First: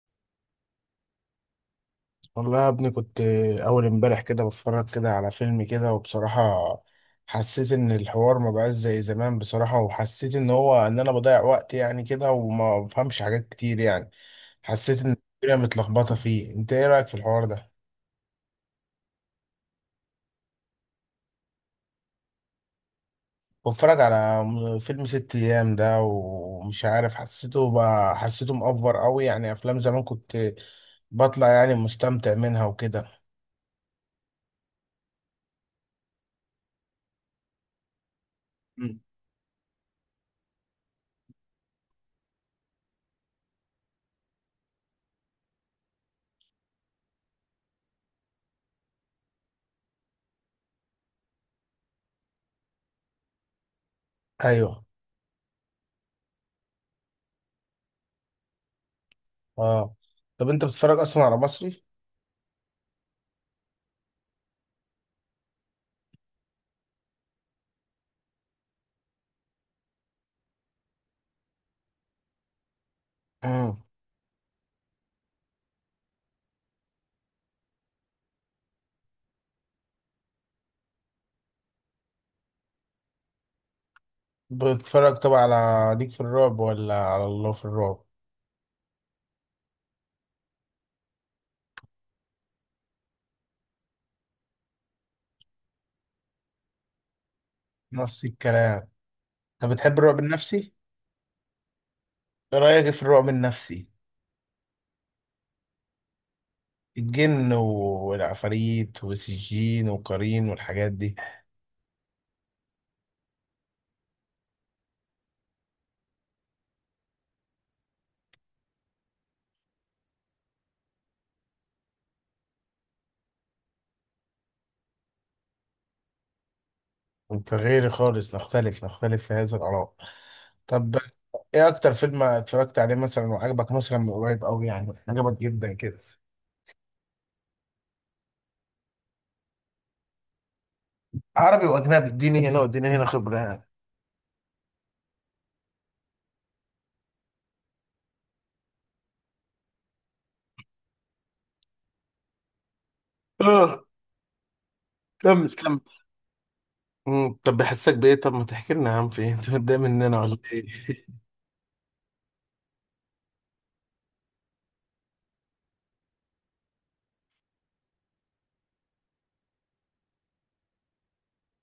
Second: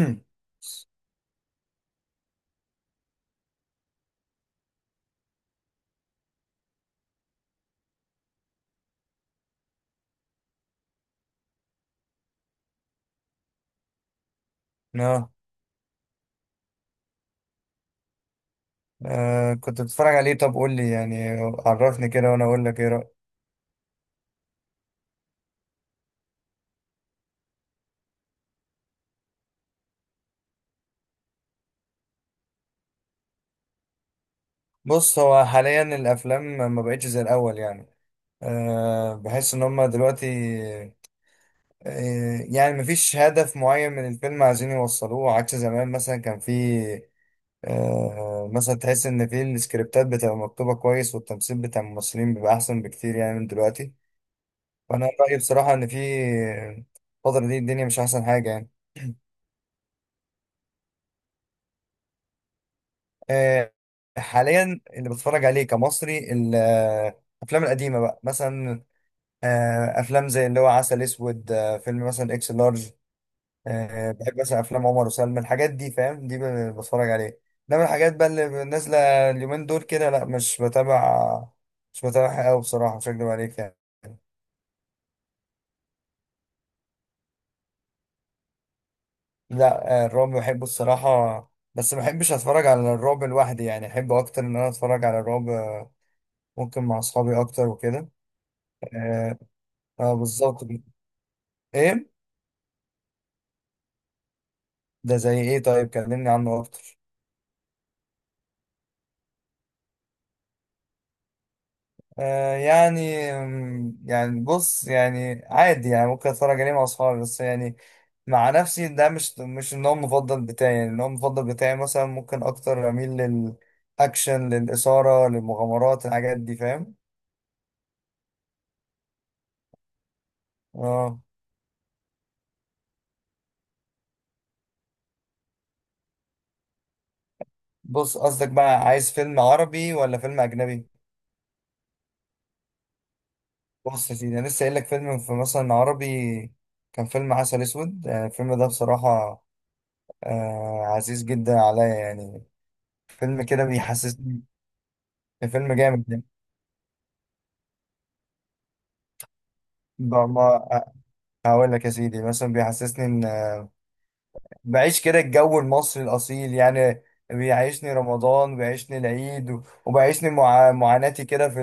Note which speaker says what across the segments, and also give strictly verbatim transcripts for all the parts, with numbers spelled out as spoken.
Speaker 1: مم.
Speaker 2: والله يا ابني كنت أول امبارح كده بتفرج كده على فيلم كده. وبصراحة حسيت إن الحوار ما بقاش زي زمان بصراحة، وحسيت إن هو إن أنا بضيع وقت يعني كده وما بفهمش حاجات كتير يعني. حسيت إن
Speaker 1: اه.
Speaker 2: الدنيا متلخبطة فيه. أنت إيه رأيك في الحوار ده؟
Speaker 1: آه، كنت بتتفرج عليه؟ طب قول لي يعني، عرفني كده وانا اقول لك ايه رأيك.
Speaker 2: بتفرج على م- فيلم ست أيام ده ومش عارف، حسيته بقى حسيته مأفور أوي يعني. أفلام زمان كنت بطلع يعني مستمتع منها وكده.
Speaker 1: بص، هو حاليا الافلام ما بقتش زي الاول يعني.
Speaker 2: مم.
Speaker 1: أه بحس ان هم دلوقتي... أه يعني مفيش هدف معين من الفيلم عايزين يوصلوه، عكس زمان. مثلا كان في أه مثلا تحس ان في السكريبتات بتبقى مكتوبة كويس، والتمثيل بتاع الممثلين بيبقى احسن بكتير يعني من دلوقتي.
Speaker 2: أيوه.
Speaker 1: فانا رأيي بصراحة ان في آه، الفترة دي الدنيا مش احسن حاجة يعني.
Speaker 2: أه. طب أنت بتتفرج أصلا على مصري؟
Speaker 1: آه، حاليا اللي بتفرج عليه كمصري ال- آه، الافلام القديمه بقى، مثلا آه، افلام زي اللي هو عسل اسود، آه، فيلم مثلا اكس لارج. آه، بحب مثلا افلام عمر وسلمى، الحاجات دي فاهم. دي ب- بتفرج عليه. انما الحاجات بقى اللي نازله اليومين دول كده، لا، مش بتابع مش بتابعها قوي بصراحه، مش هكدب عليك يعني.
Speaker 2: بتتفرج طبعا على ليك في الرعب ولا على الله في الرعب؟
Speaker 1: لا آه، الرعب بحبه الصراحه، بس ما بحبش اتفرج على الرعب لوحدي يعني. احب اكتر ان انا اتفرج على الرعب آه، ممكن مع اصحابي اكتر وكده.
Speaker 2: نفس الكلام.
Speaker 1: اه،
Speaker 2: طب بتحب
Speaker 1: آه،
Speaker 2: الرعب
Speaker 1: بالظبط.
Speaker 2: النفسي؟
Speaker 1: ايه؟
Speaker 2: ايه رايك في الرعب النفسي؟
Speaker 1: ده زي ايه؟ طيب كلمني عنه اكتر.
Speaker 2: الجن والعفاريت والسجين والقرين والحاجات دي.
Speaker 1: آه يعني، أم، يعني بص، يعني عادي يعني، ممكن اتفرج عليه مع اصحابي، بس يعني مع نفسي ده مش مش النوع المفضل بتاعي يعني. النوع المفضل بتاعي مثلا ممكن اكتر اميل للاكشن، للاثاره، للمغامرات، الحاجات دي فاهم.
Speaker 2: انت غيري خالص، نختلف نختلف في هذا الاراء. طب
Speaker 1: اه.
Speaker 2: ايه اكتر فيلم اتفرجت عليه مثلا وعجبك مثلا من قريب قوي يعني عجبك جدا كده؟
Speaker 1: بص، قصدك بقى عايز فيلم عربي ولا فيلم اجنبي؟
Speaker 2: عربي واجنبي، اديني هنا واديني هنا خبره يعني.
Speaker 1: بص يا سيدي، انا لسه قايل لك، فيلم في مثلا عربي كان فيلم عسل اسود. آه، الفيلم ده بصراحه آه عزيز جدا عليا يعني. فيلم كده
Speaker 2: اه
Speaker 1: بيحسسني،
Speaker 2: كمل
Speaker 1: فيلم
Speaker 2: كمل.
Speaker 1: جامد ده.
Speaker 2: مم، طب بحسك بايه؟ طب ما تحكي لنا يا عم في إيه؟ انت متضايق مننا
Speaker 1: بقى-
Speaker 2: ولا ايه؟
Speaker 1: ما هقول لك يا سيدي، مثلا بيحسسني ان بعيش كده الجو المصري الاصيل يعني. بيعيشني رمضان، بيعيشني العيد، و- وبيعيشني مع... معاناتي كده في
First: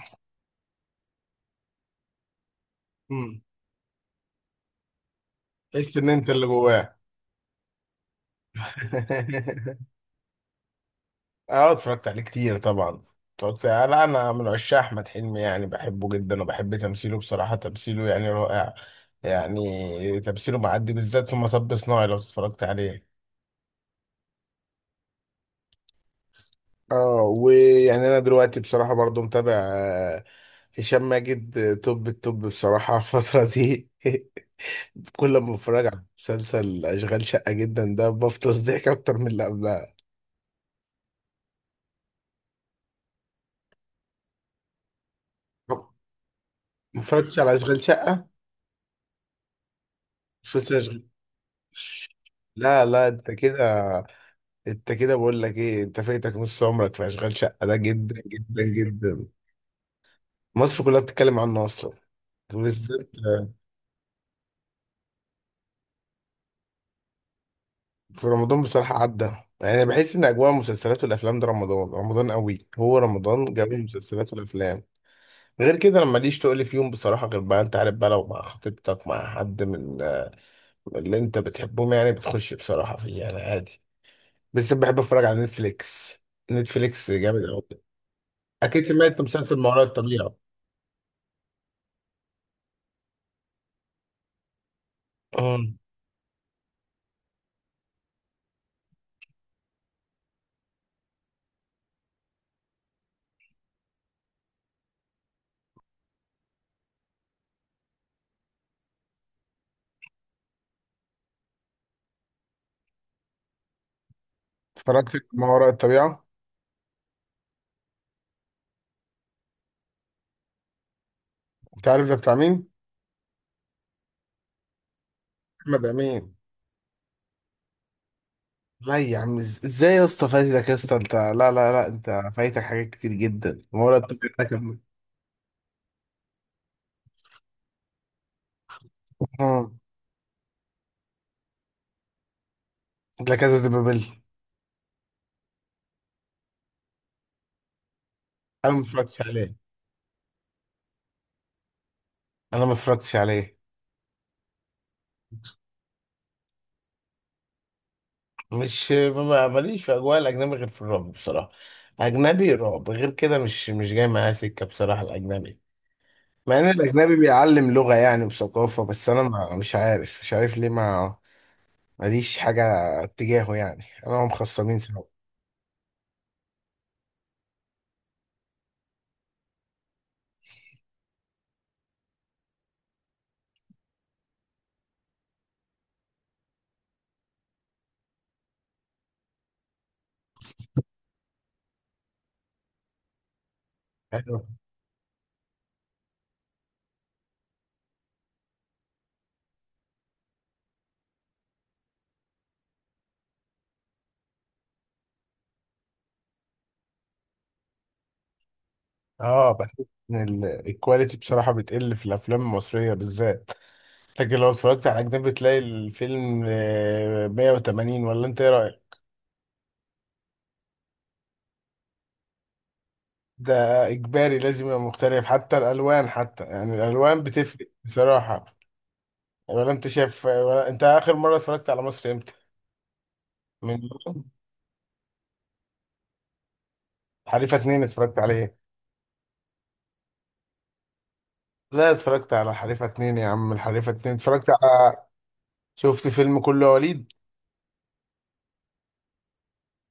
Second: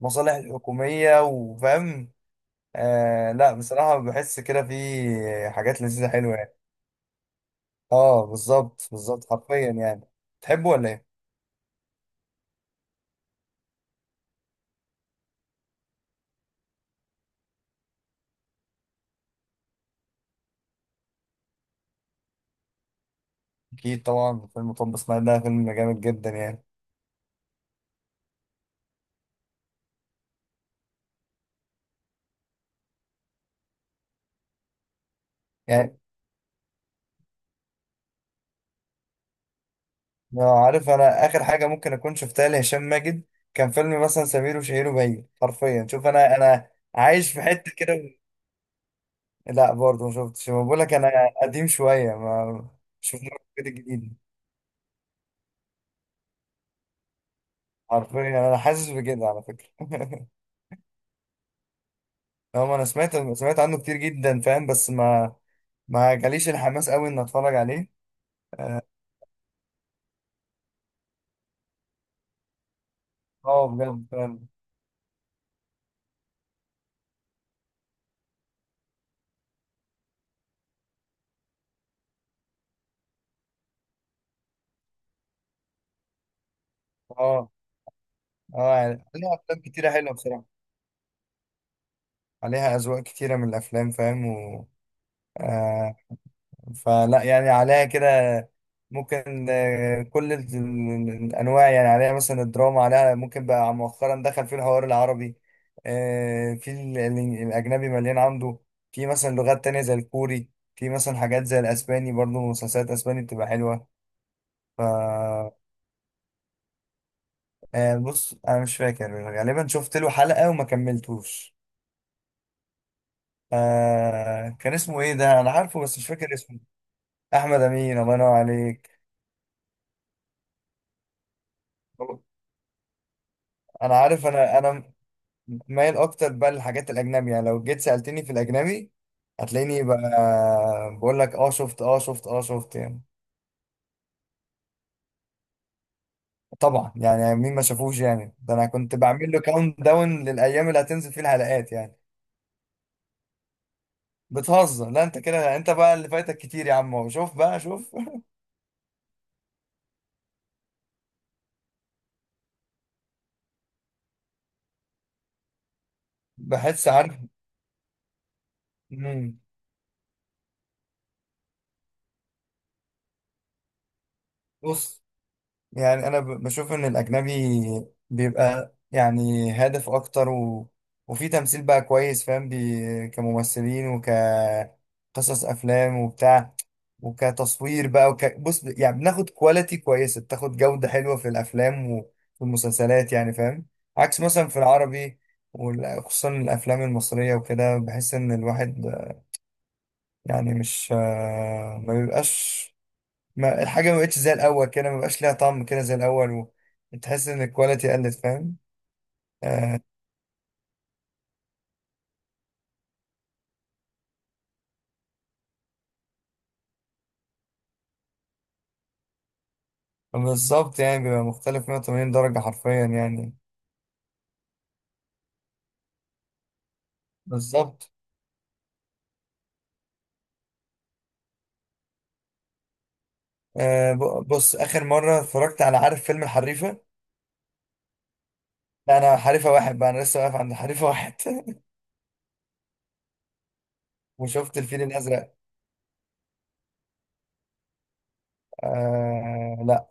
Speaker 1: المصالح الحكومية وفاهم. آه لا بصراحة بحس كده في حاجات
Speaker 2: قلت
Speaker 1: لذيذة
Speaker 2: ان انت
Speaker 1: حلوة
Speaker 2: اللي
Speaker 1: يعني.
Speaker 2: جواه.
Speaker 1: اه، بالظبط بالظبط حرفيا يعني. تحبه ولا ايه؟
Speaker 2: اه اتفرجت عليه كتير طبعا. اتفرجت، لا انا من عشاق احمد حلمي يعني، بحبه جدا وبحب تمثيله بصراحة، تمثيله يعني رائع. يعني تمثيله معدي بالذات في مطب صناعي لو اتفرجت عليه.
Speaker 1: اكيد طبعا. فيلم، طب اسماعيل ده فيلم جامد جدا يعني.
Speaker 2: اه ويعني انا دلوقتي بصراحة برضو متابع آه، هشام ماجد. آه، توب التوب بصراحة الفترة دي. كل ما بتفرج
Speaker 1: يعني
Speaker 2: على مسلسل اشغال شقة جدا ده بفطس ضحك اكتر من اللي قبلها.
Speaker 1: آه، عارف، انا اخر حاجه ممكن اكون شفتها لهشام ماجد كان فيلم مثلا سمير وشهير وبهير.
Speaker 2: ما
Speaker 1: حرفيا، شوف، انا انا عايش
Speaker 2: اتفرجتش
Speaker 1: في
Speaker 2: على
Speaker 1: حته
Speaker 2: اشغال
Speaker 1: كده و-
Speaker 2: شقة
Speaker 1: لا برضه ما شفتش. ما بقول لك
Speaker 2: مسلسل؟
Speaker 1: انا قديم شويه. ما
Speaker 2: لا لا،
Speaker 1: مش
Speaker 2: انت
Speaker 1: في كده
Speaker 2: كده.
Speaker 1: جديد.
Speaker 2: انت كده بقول لك ايه؟ انت فايتك نص عمرك في اشغال شقه ده، جدا
Speaker 1: حرفيا، انا
Speaker 2: جدا
Speaker 1: حاسس بكده
Speaker 2: جدا.
Speaker 1: على فكره
Speaker 2: مصر كلها بتتكلم عنه اصلا،
Speaker 1: هو انا
Speaker 2: وبالذات
Speaker 1: سمعت سمعت عنه كتير جدا فاهم، بس ما ما جاليش الحماس قوي ان اتفرج عليه.
Speaker 2: في رمضان
Speaker 1: اه،
Speaker 2: بصراحه عدى يعني. أنا بحس ان اجواء المسلسلات والافلام ده رمضان رمضان قوي، هو رمضان
Speaker 1: آه،
Speaker 2: جاب
Speaker 1: بجد
Speaker 2: المسلسلات
Speaker 1: فاهم.
Speaker 2: والافلام. غير كده انا ماليش تقول فيهم بصراحه، غير بقى انت عارف بقى لو مع خطيبتك مع حد من اللي انت بتحبهم يعني بتخش بصراحه فيه يعني عادي. بس بحب اتفرج على نتفليكس. نتفليكس جامد
Speaker 1: اه.
Speaker 2: قوي.
Speaker 1: اه
Speaker 2: اكيد
Speaker 1: يعني
Speaker 2: سمعت
Speaker 1: عليها
Speaker 2: مسلسل
Speaker 1: افلام
Speaker 2: ما وراء
Speaker 1: كتيره حلوه
Speaker 2: الطبيعه.
Speaker 1: بصراحه. عليها اذواق كتيره من الافلام فاهم، و
Speaker 2: اه
Speaker 1: آه، فلا يعني عليها كده، ممكن آه، كل ال- ال- الانواع يعني عليها. مثلا الدراما عليها، ممكن بقى مؤخرا دخل في الحوار العربي. آه، في ال- ال- الاجنبي مليان عنده. في مثلا لغات تانية زي الكوري، في مثلا حاجات زي الاسباني، برضو مسلسلات اسباني بتبقى حلوة. ف
Speaker 2: اتفرجت ما وراء الطبيعة.
Speaker 1: آه، بص انا مش فاكر، غالبا شفت له حلقة وما كملتوش.
Speaker 2: انت عارف ده بتاع مين؟
Speaker 1: آه كان اسمه ايه ده؟ انا عارفه
Speaker 2: احمد
Speaker 1: بس مش
Speaker 2: امين.
Speaker 1: فاكر اسمه. احمد امين، الله ينور عليك.
Speaker 2: لا يا عم، إز- ازاي يا اسطى؟ فايتك يا اسطى. انت لا لا لا، انت فايتك حاجات كتير جدا. ما
Speaker 1: انا
Speaker 2: وراء
Speaker 1: عارف،
Speaker 2: الطبيعة ده
Speaker 1: انا
Speaker 2: كان.
Speaker 1: انا مايل اكتر بقى للحاجات الاجنبي يعني. لو جيت سالتني في الاجنبي
Speaker 2: مم.
Speaker 1: هتلاقيني بقى بقول لك اه شفت، اه شفت، اه شفت يعني.
Speaker 2: لا كذا دي بابل.
Speaker 1: طبعا يعني، مين ما شافوش يعني؟ ده انا
Speaker 2: انا ما
Speaker 1: كنت
Speaker 2: اتفرجتش
Speaker 1: بعمل له
Speaker 2: عليه.
Speaker 1: كاونت داون للايام اللي هتنزل فيه الحلقات يعني.
Speaker 2: انا ما اتفرجتش عليه.
Speaker 1: بتهزر؟ لا انت كده، انت بقى اللي فايتك كتير يا عم. هو شوف بقى، شوف.
Speaker 2: مش ما- ماليش في اجواء الاجنبي غير في الرعب بصراحة. اجنبي رعب، غير كده مش مش جاي معايا سكة بصراحة الاجنبي. مع ان
Speaker 1: بحس،
Speaker 2: الاجنبي
Speaker 1: عارف.
Speaker 2: بيعلم لغة يعني وثقافة، بس انا
Speaker 1: مم.
Speaker 2: ما مش عارف مش عارف ليه، ما ماليش حاجة اتجاهه يعني. انا هم خصمين سوا.
Speaker 1: بص يعني، انا ب- بشوف ان الاجنبي بيبقى يعني هادف اكتر، و... وفي تمثيل بقى كويس فاهم، بي... كممثلين وكقصص افلام وبتاع، وكتصوير بقى، وك... بص يعني بناخد كواليتي كويسه، بتاخد جوده حلوه في الافلام وفي المسلسلات يعني فاهم. عكس
Speaker 2: أيوة.
Speaker 1: مثلا في العربي، وخصوصا الافلام المصريه وكده، بحس ان الواحد يعني مش آه، ما بيبقاش. ما الحاجه ما بقتش زي الاول كده، ما بقاش ليها طعم كده زي الاول، و... تحس ان الكواليتي قلت فاهم.
Speaker 2: اه بحس
Speaker 1: آه
Speaker 2: ان ال- الكواليتي بصراحة بتقل في الافلام المصرية بالذات. لكن لو اتفرجت على اجنبي تلاقي الفيلم آه، مية وتمانين، ولا انت ايه رأيك؟
Speaker 1: بالظبط، يعني بيبقى مختلف مية وتمانين درجه حرفيا يعني.
Speaker 2: ده اجباري لازم يبقى مختلف، حتى الالوان حتى يعني الالوان بتفرق
Speaker 1: بالظبط.
Speaker 2: بصراحة. ولا انت شايف؟ ولا انت اخر مرة اتفرجت على مصر امتى؟
Speaker 1: آه،
Speaker 2: من
Speaker 1: ب- بص اخر مره اتفرجت على، عارف، فيلم الحريفه.
Speaker 2: حريفة اتنين اتفرجت عليه؟
Speaker 1: لا، انا حريفه واحد بقى، انا لسه واقف عند حريفه واحد
Speaker 2: لا اتفرجت على حريفة اتنين يا عم، الحريفة اتنين اتفرجت
Speaker 1: وشفت الفيل
Speaker 2: على.
Speaker 1: الازرق.
Speaker 2: شفت فيلم كله يا وليد.
Speaker 1: آه لا.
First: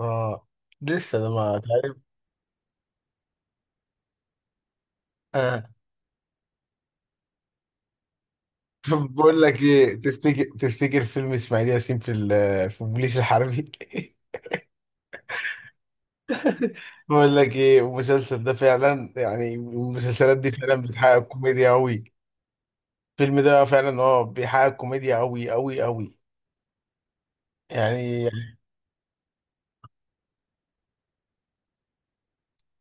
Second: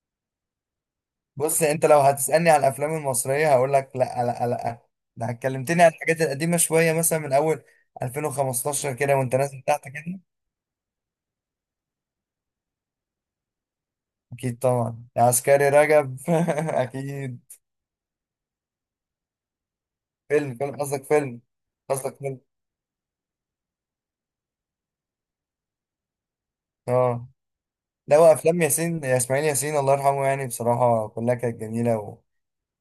Speaker 2: اه لسه ده ما
Speaker 1: بص، انت
Speaker 2: تعرف.
Speaker 1: لو هتسالني على الافلام المصريه هقول لك لا لا لا. ده
Speaker 2: اه،
Speaker 1: اتكلمتني عن الحاجات القديمه شويه، مثلا من اول ألفين وخمستاشر
Speaker 2: طب
Speaker 1: كده وانت
Speaker 2: بقول لك
Speaker 1: نازل تحت
Speaker 2: ايه،
Speaker 1: كده.
Speaker 2: تفتكر تفتكر فيلم اسماعيل ياسين في ال- في البوليس الحربي.
Speaker 1: أكيد طبعا، يا عسكري رجب
Speaker 2: بقول
Speaker 1: أكيد.
Speaker 2: لك ايه المسلسل ده فعلا، يعني المسلسلات دي
Speaker 1: فيلم فيلم
Speaker 2: فعلا
Speaker 1: قصدك؟
Speaker 2: بتحقق
Speaker 1: فيلم
Speaker 2: كوميديا قوي.
Speaker 1: قصدك فيلم؟
Speaker 2: الفيلم ده فعلا اه بيحقق كوميديا قوي قوي قوي
Speaker 1: اه. لا، هو
Speaker 2: يعني.
Speaker 1: أفلام ياسين، يا إسماعيل ياسين الله يرحمه، يعني بصراحة كلها كانت جميلة، و...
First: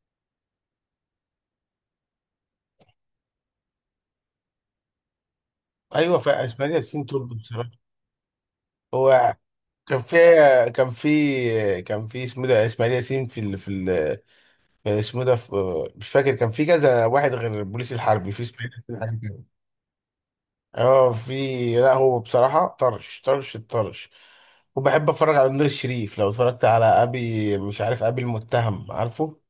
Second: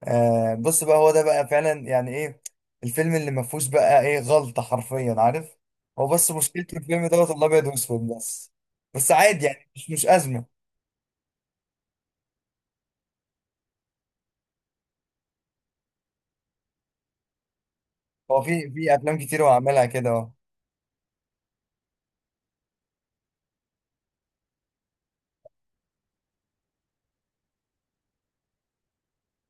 Speaker 1: آه بص بقى، هو ده بقى فعلا يعني إيه؟ الفيلم اللي ما فيهوش بقى إيه غلطة حرفيا، عارف. هو
Speaker 2: ايوه
Speaker 1: بس
Speaker 2: فعلا اسماعيل
Speaker 1: مشكلته
Speaker 2: ياسين
Speaker 1: الفيلم دوت
Speaker 2: تولد
Speaker 1: الأبيض
Speaker 2: بصراحه.
Speaker 1: وأسود بس. بس
Speaker 2: هو
Speaker 1: عادي يعني، مش
Speaker 2: كان
Speaker 1: مش
Speaker 2: في
Speaker 1: أزمة.
Speaker 2: كان في كان في اسمه ده اسماعيل ياسين في ال... في ال... اسمه ده في... مش فاكر. كان في كذا واحد غير البوليس الحربي
Speaker 1: هو
Speaker 2: في اسماعيل
Speaker 1: في، في
Speaker 2: ياسين
Speaker 1: أفلام
Speaker 2: حاجة.
Speaker 1: كتير هو عملها كده أهو.
Speaker 2: اه في. لا هو بصراحة طرش طرش الطرش. وبحب اتفرج على نور الشريف، لو اتفرجت على ابي مش عارف ابي المتهم عارفه.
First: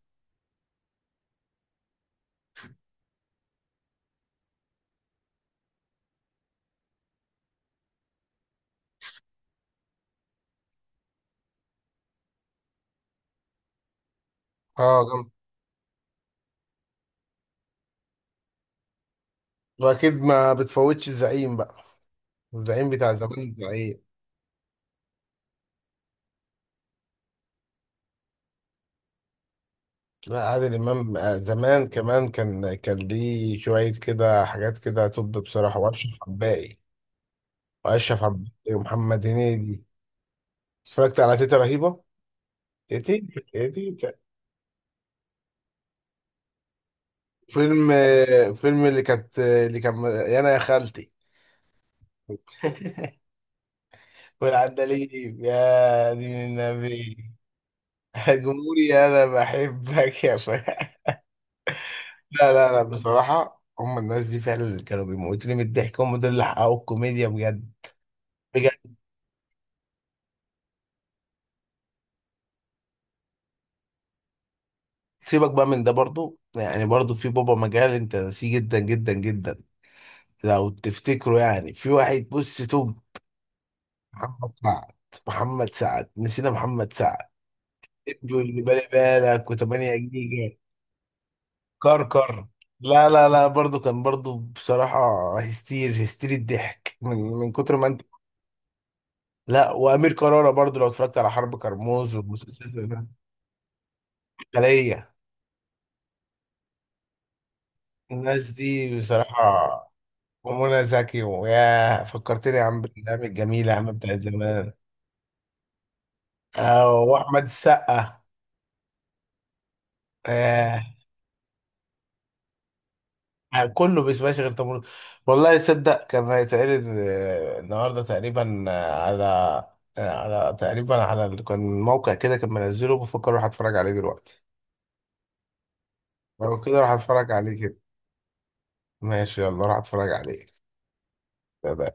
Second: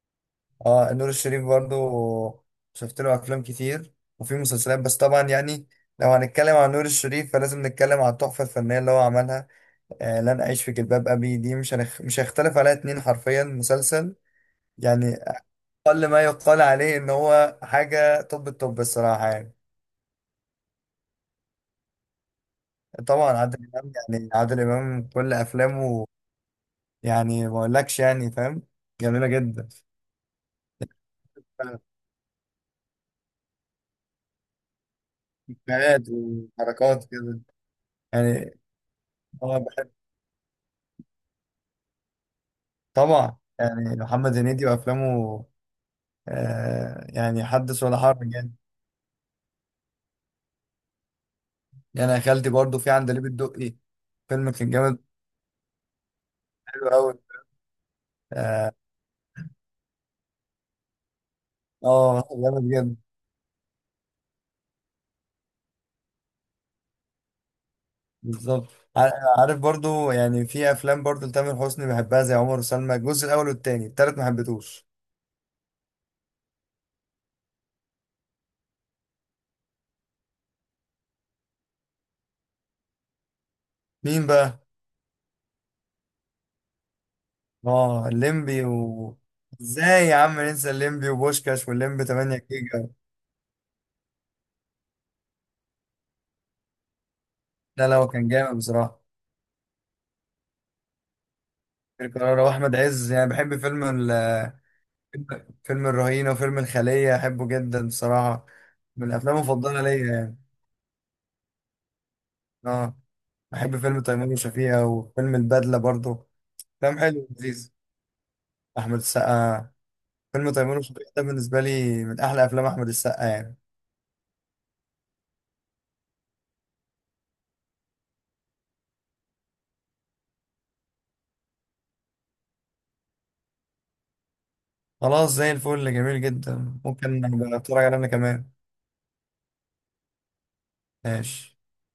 Speaker 1: اه، نور الشريف برضو، شفت له افلام كتير، وفي مسلسلات. بس طبعا يعني لو هنتكلم عن نور الشريف فلازم نتكلم عن التحفه الفنيه اللي هو عملها، آه لن اعيش في جلباب ابي. دي مش هنخ... مش هيختلف عليها اتنين حرفيا. مسلسل
Speaker 2: اه
Speaker 1: يعني
Speaker 2: جامد.
Speaker 1: اقل ما يقال عليه ان هو حاجه، طب الطب الصراحه يعني.
Speaker 2: واكيد ما بتفوتش الزعيم بقى. الزعيم بتاع
Speaker 1: طبعا
Speaker 2: زمان
Speaker 1: عادل امام،
Speaker 2: الزعيم.
Speaker 1: يعني عادل امام كل افلامه يعني ما اقولكش يعني فاهم، جميله جدا.
Speaker 2: لا عادل امام آه، زمان كمان كان كان ليه شوية كده حاجات كده، طب بصراحة.
Speaker 1: فكرات
Speaker 2: واشرف عباقي،
Speaker 1: وحركات كده
Speaker 2: واشرف عباقي
Speaker 1: يعني.
Speaker 2: ومحمد
Speaker 1: هو
Speaker 2: هنيدي.
Speaker 1: بحب.
Speaker 2: اتفرجت على تيتا رهيبة. تيتا
Speaker 1: طبعا يعني
Speaker 2: تيتا.
Speaker 1: محمد هنيدي وافلامه، آه يعني حدث
Speaker 2: فيلم
Speaker 1: ولا حرج
Speaker 2: آه،
Speaker 1: يعني.
Speaker 2: فيلم اللي كانت اللي كان انا يا خالتي.
Speaker 1: يعني يا خالتي، برضه في عندليب الدقي، فيلم كان جامد،
Speaker 2: والعندليب يا دين
Speaker 1: حلو قوي.
Speaker 2: النبي.
Speaker 1: اه،
Speaker 2: جمهوري انا بحبك يا فهد.
Speaker 1: آه،
Speaker 2: لا
Speaker 1: جامد
Speaker 2: لا لا،
Speaker 1: جدا.
Speaker 2: بصراحة هم الناس دي فعلا اللي كانوا بيموتوني من الضحك، هم دول اللي حققوا الكوميديا بجد
Speaker 1: بالظبط.
Speaker 2: بجد.
Speaker 1: ع- عارف، برضه يعني في افلام برضه لتامر حسني بحبها، زي عمر وسلمى الجزء الاول والتاني. التالت ما حبيتهوش.
Speaker 2: سيبك بقى من ده برضو، يعني برضو في بابا مجال انت ناسيه، جدا جدا جدا. لو تفتكروا يعني في واحد بص توب.
Speaker 1: مين
Speaker 2: محمد
Speaker 1: بقى؟
Speaker 2: سعد. محمد سعد نسينا محمد سعد.
Speaker 1: اه،
Speaker 2: ابنه اللي
Speaker 1: الليمبي
Speaker 2: بالي
Speaker 1: و...
Speaker 2: بالك و8
Speaker 1: ازاي يا عم
Speaker 2: جيجا.
Speaker 1: ننسى الليمبي وبوشكاش، والليمبي تمانية
Speaker 2: كركر.
Speaker 1: جيجا.
Speaker 2: لا لا لا برضو كان برضو بصراحة. هستير هستير الضحك من من كتر ما
Speaker 1: لا لا،
Speaker 2: انت.
Speaker 1: هو كان جامد بصراحه.
Speaker 2: لا وأمير كرارة برضو، لو اتفرجت على حرب
Speaker 1: أمير
Speaker 2: كرموز
Speaker 1: كرارة واحمد
Speaker 2: والمسلسلات.
Speaker 1: عز، يعني بحب فيلم،
Speaker 2: الخلية.
Speaker 1: فيلم الرهينة، وفيلم الخلية أحبه جدا بصراحة،
Speaker 2: الناس دي
Speaker 1: من الأفلام المفضلة
Speaker 2: بصراحة.
Speaker 1: ليا يعني.
Speaker 2: ومنى زكي، ويا فكرتني يا عم
Speaker 1: أه،
Speaker 2: بالأيام الجميلة يا
Speaker 1: أحب
Speaker 2: عم
Speaker 1: فيلم
Speaker 2: بتاعت
Speaker 1: تيمور
Speaker 2: زمان.
Speaker 1: وشفيقة، وفيلم البدلة برضه،
Speaker 2: آه،
Speaker 1: أفلام حلو
Speaker 2: وأحمد
Speaker 1: ولذيذ.
Speaker 2: السقا.
Speaker 1: أحمد السقا، فيلم تيمور
Speaker 2: آه،
Speaker 1: وشفيقة ده بالنسبة لي من أحلى أفلام أحمد السقا يعني.
Speaker 2: يعني كله بيسمعش غير تمر. والله تصدق كان هيتعرض آه، النهارده تقريبا آه، على، آه، على تقريبا على ال- كان موقع كده كان منزله، بفكر اروح اتفرج عليه دلوقتي.
Speaker 1: خلاص، زي الفل، جميل
Speaker 2: لو كده
Speaker 1: جدا،
Speaker 2: راح
Speaker 1: ممكن
Speaker 2: اتفرج
Speaker 1: أبقى
Speaker 2: عليه كده.
Speaker 1: أتفرج عليه أنا كمان.
Speaker 2: ماشي، يلا راح اتفرج عليه.
Speaker 1: ماشي.
Speaker 2: سلام.